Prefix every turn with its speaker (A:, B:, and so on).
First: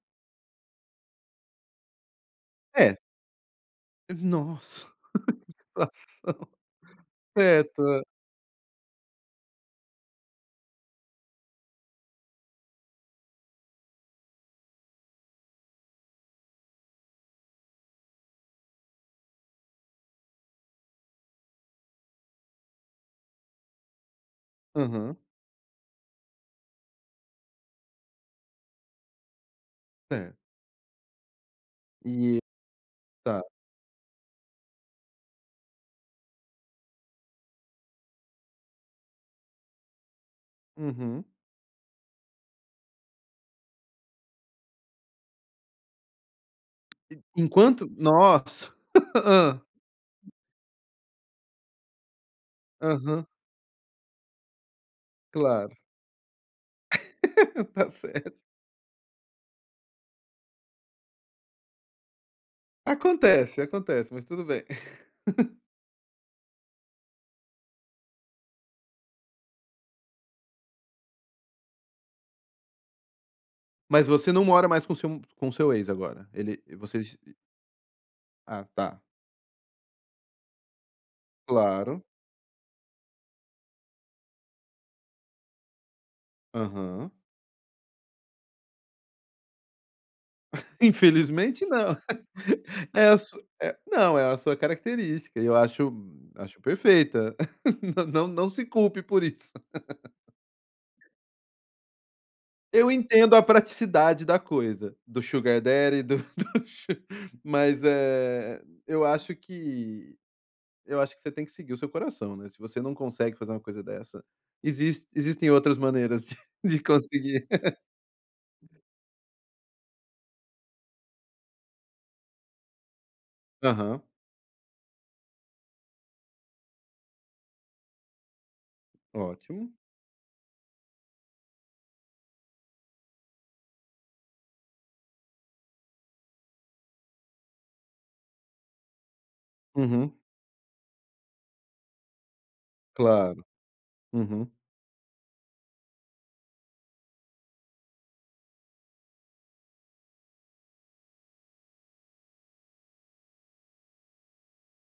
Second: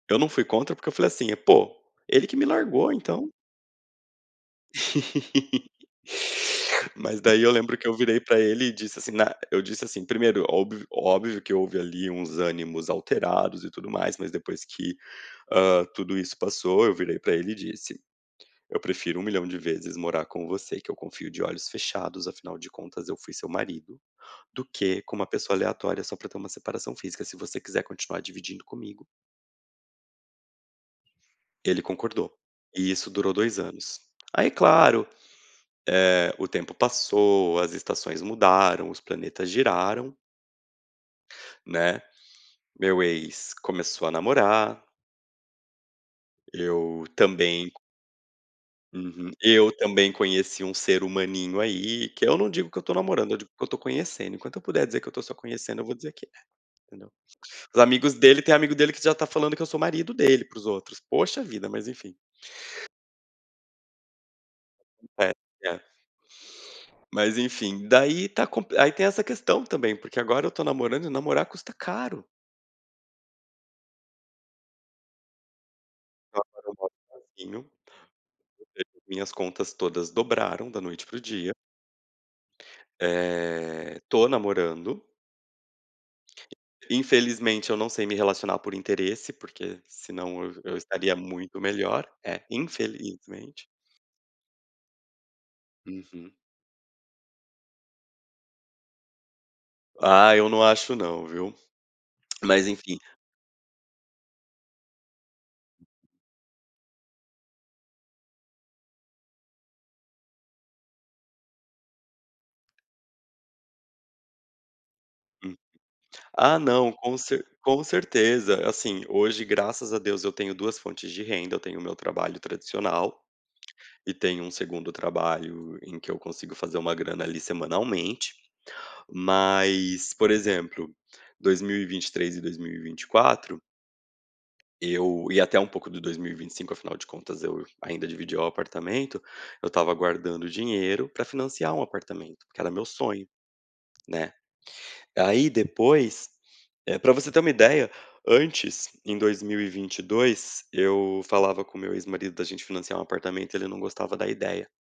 A: Eu não fui contra, porque eu falei assim: "Pô, ele que me largou,
B: É.
A: então".
B: Nossa que situação.
A: Mas daí eu
B: É,
A: lembro que eu
B: to
A: virei pra ele e disse assim na eu disse assim primeiro, óbv óbvio que houve ali uns ânimos alterados e tudo mais, mas depois que, hã, tudo isso passou, eu virei pra ele e disse: "Eu prefiro um milhão de vezes morar com você, que eu confio de olhos fechados, afinal de contas eu fui seu marido, do que com
B: Aham.
A: uma pessoa aleatória, só pra ter uma separação física. Se você quiser continuar dividindo comigo".
B: Certo.
A: Ele concordou.
B: E
A: E isso durou
B: tá.
A: 2 anos. Aí claro, eh, o tempo passou, as estações mudaram, os planetas giraram
B: Uhum.
A: né. Meu ex começou a namorar. Eu
B: E
A: também.
B: enquanto nossa
A: Uhum.
B: hã.
A: Eu também conheci um ser humaninho aí, que eu não digo que eu estou
B: Uhum.
A: namorando, eu digo que eu estou conhecendo, enquanto eu puder dizer que eu estou só
B: Claro.
A: conhecendo eu vou dizer que é, entendeu. Os amigos
B: [unintelligible]
A: dele tem amigo dele que já está falando que eu sou marido dele para os outros. Poxa vida, mas enfim.
B: Acontece, acontece, mas tudo bem.
A: É, é. Mas enfim, daí está compli aí tem essa questão também, porque agora eu estou namorando, e namorar custa caro.
B: Mas você não mora mais com seu m com seu ex agora? Ele
A: Agora eu moro
B: vocês e
A: sozinho.
B: Ah tá.
A: [unintelligible] minhas contas todas dobraram, da noite para o dia.
B: Claro.
A: Eh, tô namorando.
B: Aham.
A: Infelizmente eu não sei me relacionar por interesse, porque senão eu eu estaria muito
B: Infelizmente não.
A: melhor. É,
B: É a su
A: infelizmente.
B: eh, não, é a sua característica, eu acho
A: Uhum.
B: acho perfeita. Não não se culpe por isso.
A: Ah, eu não acho não, viu. Mas
B: Eu
A: enfim.
B: entendo a praticidade da coisa, do sugar daddy, do do su mas, eh, eu acho que eu acho que você tem que seguir o seu coração, né. Se você não consegue fazer uma coisa dessa, existe existem outras maneiras de
A: Ah
B: de
A: não, com ce
B: conseguir.
A: com certeza. Assim, hoje graças a Deus eu tenho 2 fontes de renda, eu tenho o meu trabalho tradicional,
B: Aham.
A: e tenho um 2º trabalho em que eu consigo fazer uma grana ali, semanalmente.
B: Ótimo.
A: Mas, por exemplo, 2023 e 2024 eu e até um pouco do 2025, afinal de contas eu ainda dividi o apartamento, eu estava
B: Uhum.
A: guardando dinheiro pra financiar um apartamento, porque era meu sonho,
B: Claro.
A: né.
B: Uhum.
A: Aí depois eh, pra você ter uma ideia, antes, em 2022, eu falava com o meu ex-marido da gente financiar um apartamento, ele não gostava da ideia.